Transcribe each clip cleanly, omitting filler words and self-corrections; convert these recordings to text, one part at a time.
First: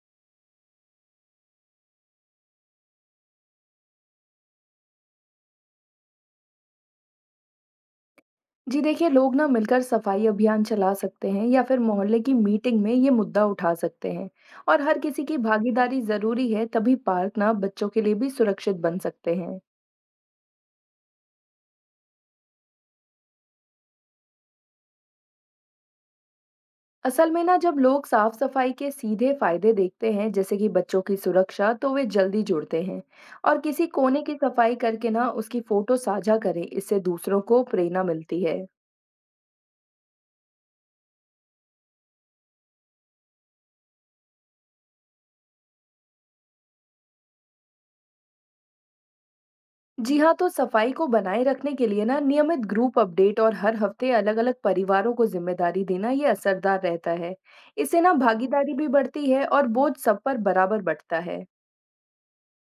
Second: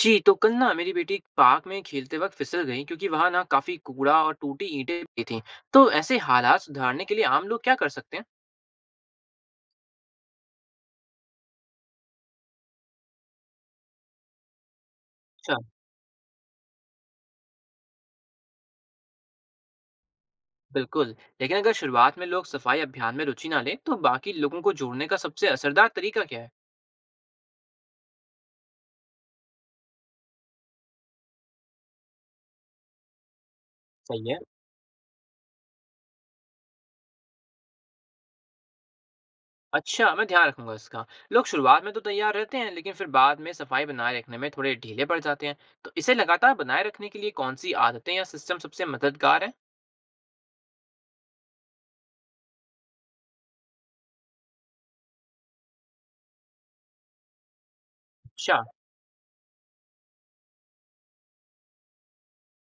जी, तो कल ना मेरी बेटी पार्क में खेलते वक्त फिसल गई क्योंकि वहां ना काफी कूड़ा और टूटी ईंटें भी थी। तो ऐसे हालात सुधारने के लिए आम लोग क्या कर सकते हैं? जी देखिए, लोग ना मिलकर सफाई अभियान चला सकते हैं या फिर मोहल्ले की मीटिंग में ये मुद्दा उठा सकते हैं। और हर किसी की अच्छा। भागीदारी जरूरी है, तभी पार्क ना बच्चों के लिए भी सुरक्षित बन सकते हैं। बिल्कुल। लेकिन अगर शुरुआत में लोग सफाई अभियान में रुचि ना लें तो बाकी लोगों को जोड़ने का सबसे असरदार तरीका क्या है? असल में ना, जब लोग साफ सफाई के सीधे फायदे देखते हैं, जैसे कि बच्चों की सुरक्षा, तो वे जल्दी जुड़ते हैं। और किसी कोने सही की है। सफाई करके ना उसकी फोटो साझा करें, इससे दूसरों को प्रेरणा मिलती है। अच्छा, मैं ध्यान रखूंगा इसका। लोग शुरुआत में तो तैयार रहते हैं लेकिन फिर बाद में सफाई बनाए रखने में थोड़े ढीले पड़ जाते हैं। तो इसे लगातार बनाए रखने के लिए कौन सी आदतें या सिस्टम सबसे मददगार जी हाँ, तो सफाई को बनाए रखने के लिए ना नियमित ग्रुप अपडेट और हर हफ्ते अलग अलग परिवारों को जिम्मेदारी देना, ये असरदार रहता है। इससे ना है? भागीदारी भी बढ़ती है और बोझ सब पर बराबर बंटता है।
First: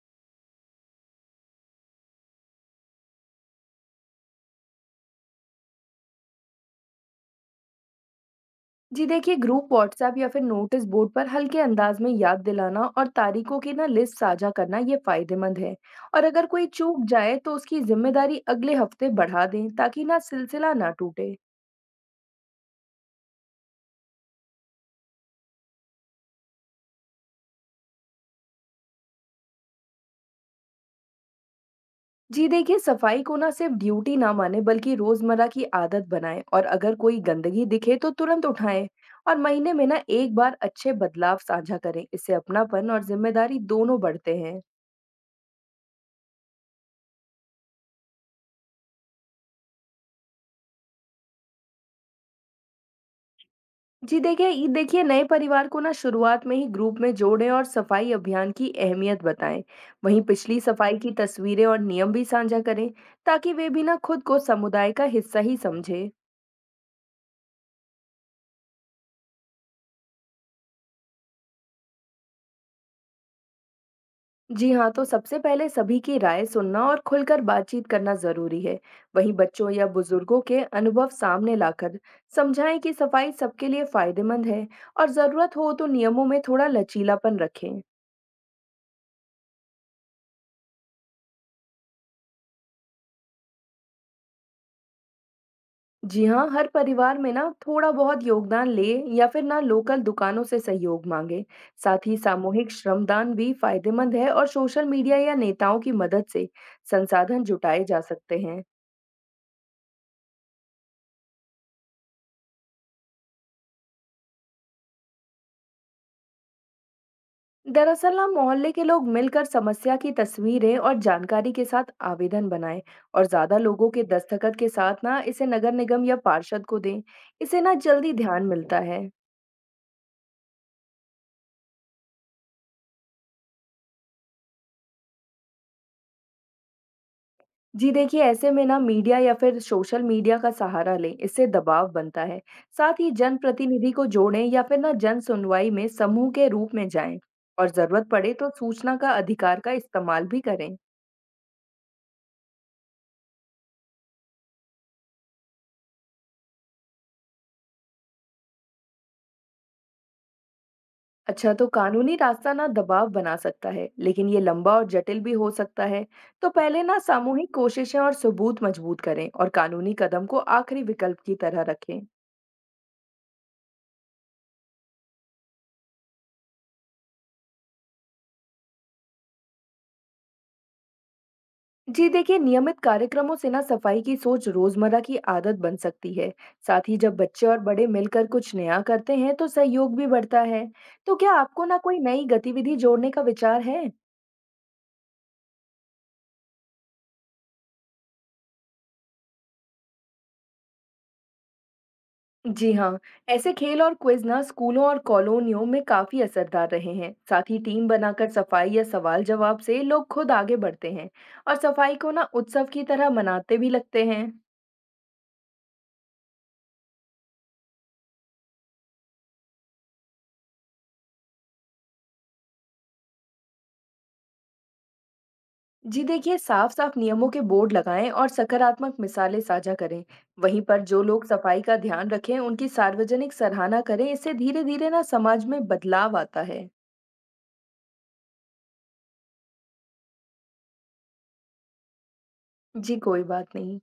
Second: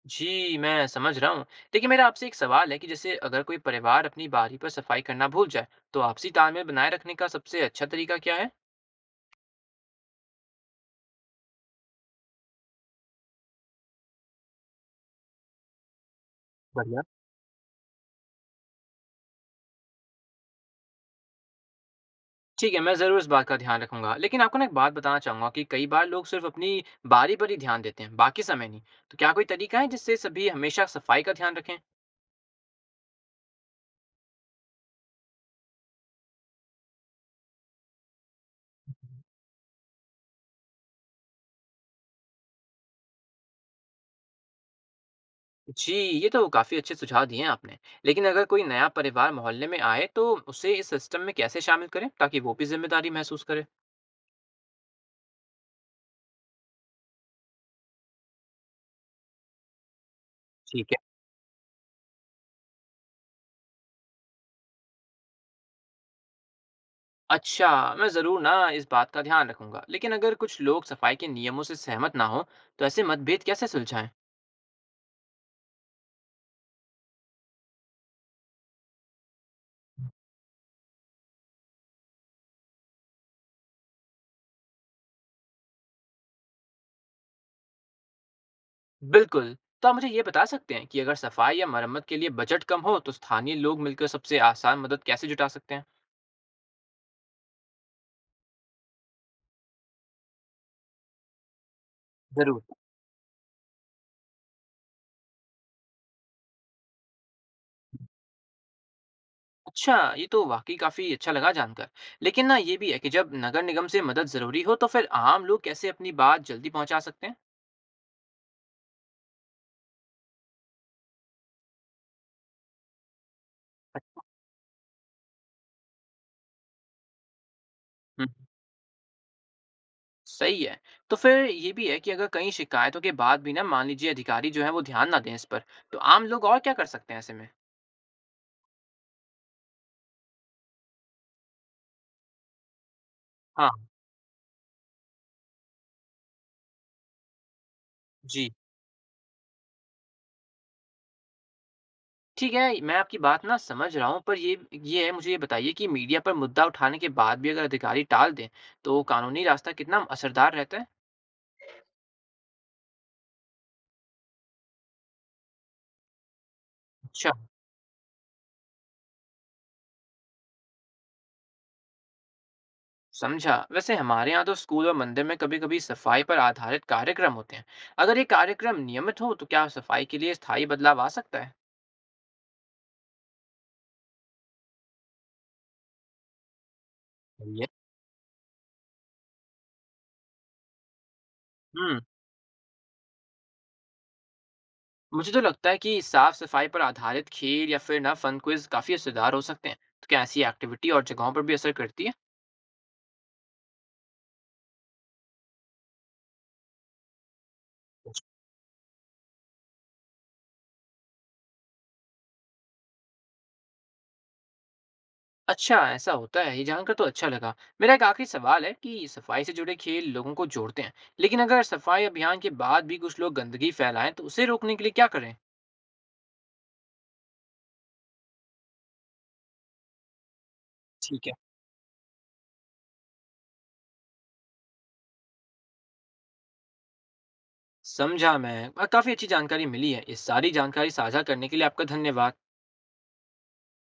जी, मैं समझ रहा हूँ। देखिए मेरा आपसे एक सवाल है कि जैसे अगर कोई परिवार अपनी बारी पर सफाई करना भूल जाए, तो आपसी तालमेल बनाए रखने का सबसे अच्छा तरीका क्या है? जी देखिए, ग्रुप व्हाट्सएप या फिर नोटिस बोर्ड पर हल्के अंदाज में याद दिलाना और तारीखों की ना लिस्ट साझा करना, ये फायदेमंद है। और अगर कोई बढ़िया। चूक जाए तो उसकी जिम्मेदारी अगले हफ्ते बढ़ा दें, ताकि ना सिलसिला ना टूटे। ठीक है, मैं ज़रूर इस बात का ध्यान रखूंगा। लेकिन आपको ना एक बात बताना चाहूंगा कि कई बार लोग सिर्फ अपनी बारी पर ही ध्यान देते हैं, बाकी समय नहीं। तो क्या कोई तरीका है जिससे सभी हमेशा सफाई का ध्यान रखें? जी देखिए, सफाई को ना सिर्फ ड्यूटी ना मानें, बल्कि रोज़मर्रा की आदत बनाएँ। और अगर कोई गंदगी दिखे तो तुरंत उठाएँ। और महीने में ना एक बार अच्छे बदलाव साझा करें। इससे अपनापन और जिम्मेदारी दोनों बढ़ते हैं। जी, ये तो काफ़ी अच्छे सुझाव दिए हैं आपने। लेकिन अगर कोई नया परिवार मोहल्ले में आए, तो उसे इस सिस्टम में कैसे शामिल करें ताकि वो भी जिम्मेदारी महसूस करे? जी देखिए, ये देखिए, नए परिवार को ना शुरुआत में ही ग्रुप में जोड़ें और सफाई अभियान की अहमियत बताएं। वहीं पिछली ठीक है। सफाई की तस्वीरें और नियम भी साझा करें, ताकि वे भी ना खुद को समुदाय का हिस्सा ही समझें। अच्छा, मैं ज़रूर ना इस बात का ध्यान रखूंगा। लेकिन अगर कुछ लोग सफाई के नियमों से सहमत ना हो तो ऐसे मतभेद कैसे सुलझाएं? जी हाँ, तो सबसे पहले सभी की राय सुनना और खुलकर बातचीत करना जरूरी है। वहीं बच्चों या बुजुर्गों के अनुभव सामने लाकर समझाएं कि सफाई सबके लिए फायदेमंद है, और जरूरत हो तो नियमों में थोड़ा लचीलापन रखें। बिल्कुल। तो आप मुझे ये बता सकते हैं कि अगर सफाई या मरम्मत के लिए बजट कम हो तो स्थानीय लोग मिलकर सबसे आसान मदद कैसे जुटा सकते हैं? जी हाँ, हर परिवार में ना थोड़ा बहुत योगदान ले, या फिर ना लोकल दुकानों से सहयोग मांगे। साथ ही ज़रूर। सामूहिक श्रमदान भी फायदेमंद है, और सोशल मीडिया या नेताओं की मदद से संसाधन जुटाए जा सकते हैं। अच्छा, ये तो वाकई काफ़ी अच्छा लगा जानकर। लेकिन ना ये भी है कि जब नगर निगम से मदद ज़रूरी हो तो फिर आम लोग कैसे अपनी बात जल्दी पहुंचा सकते हैं? दरअसल ना, मोहल्ले के लोग मिलकर समस्या की तस्वीरें और जानकारी के साथ आवेदन बनाएं, और ज्यादा लोगों के दस्तखत के साथ ना इसे नगर निगम या पार्षद को दें। इसे ना जल्दी हम्म। ध्यान मिलता है। सही है। तो फिर ये भी है कि अगर कई शिकायतों के बाद भी ना मान लीजिए अधिकारी जो हैं वो ध्यान ना दें इस पर, तो आम लोग और क्या कर सकते हैं ऐसे में? जी देखिए, ऐसे में ना मीडिया या फिर सोशल मीडिया का सहारा लें, इससे दबाव बनता है। साथ ही हाँ। जनप्रतिनिधि को जोड़ें, या फिर ना जन सुनवाई में समूह के रूप में जाएं। और जरूरत पड़े जी। तो सूचना का अधिकार का इस्तेमाल भी करें। ठीक है, मैं आपकी बात ना समझ रहा हूँ पर ये है, मुझे ये बताइए कि मीडिया पर मुद्दा उठाने के बाद भी अगर अधिकारी टाल दें, तो कानूनी रास्ता कितना असरदार रहता है? अच्छा, तो कानूनी रास्ता ना दबाव बना सकता है, लेकिन ये लंबा और जटिल भी हो सकता है। तो पहले ना अच्छा। सामूहिक कोशिशें और सबूत मजबूत करें, और कानूनी कदम को आखिरी विकल्प की तरह रखें। समझा। वैसे हमारे यहाँ तो स्कूल और मंदिर में कभी-कभी सफाई पर आधारित कार्यक्रम होते हैं। अगर ये कार्यक्रम नियमित हो तो क्या सफाई के लिए स्थायी बदलाव आ सकता है? जी देखिए, नियमित कार्यक्रमों से ना सफाई की सोच रोजमर्रा की आदत बन सकती है। साथ ही जब बच्चे और सही है। बड़े मिलकर कुछ नया करते हैं तो सहयोग भी बढ़ता है। तो क्या आपको ना कोई हम्म। नई गतिविधि जोड़ने का विचार है? मुझे तो लगता है कि साफ सफाई पर आधारित खेल या फिर ना फन क्विज काफी असरदार हो सकते हैं। तो क्या ऐसी एक्टिविटी और जगहों पर भी असर करती है? जी हाँ, ऐसे खेल और क्विज ना स्कूलों और कॉलोनियों में काफी असरदार रहे हैं। साथ ही टीम बनाकर सफाई या सवाल जवाब से लोग खुद आगे बढ़ते हैं, और सफाई को ना उत्सव की तरह मनाते भी लगते हैं। अच्छा, ऐसा होता है ये जानकर तो अच्छा लगा। मेरा एक आखिरी सवाल है कि सफाई से जुड़े खेल लोगों को जोड़ते हैं, लेकिन अगर सफाई अभियान के बाद भी कुछ लोग गंदगी फैलाएं तो उसे रोकने के लिए क्या करें? जी देखिए, साफ साफ नियमों के बोर्ड लगाएं और सकारात्मक मिसालें साझा करें। वहीं पर जो लोग ठीक है। सफाई का ध्यान रखें, उनकी सार्वजनिक सराहना करें। इससे धीरे धीरे ना समाज में बदलाव आता है। समझा मैं, और काफी अच्छी जानकारी मिली है। इस सारी जानकारी साझा करने के लिए आपका धन्यवाद। जी, कोई बात नहीं।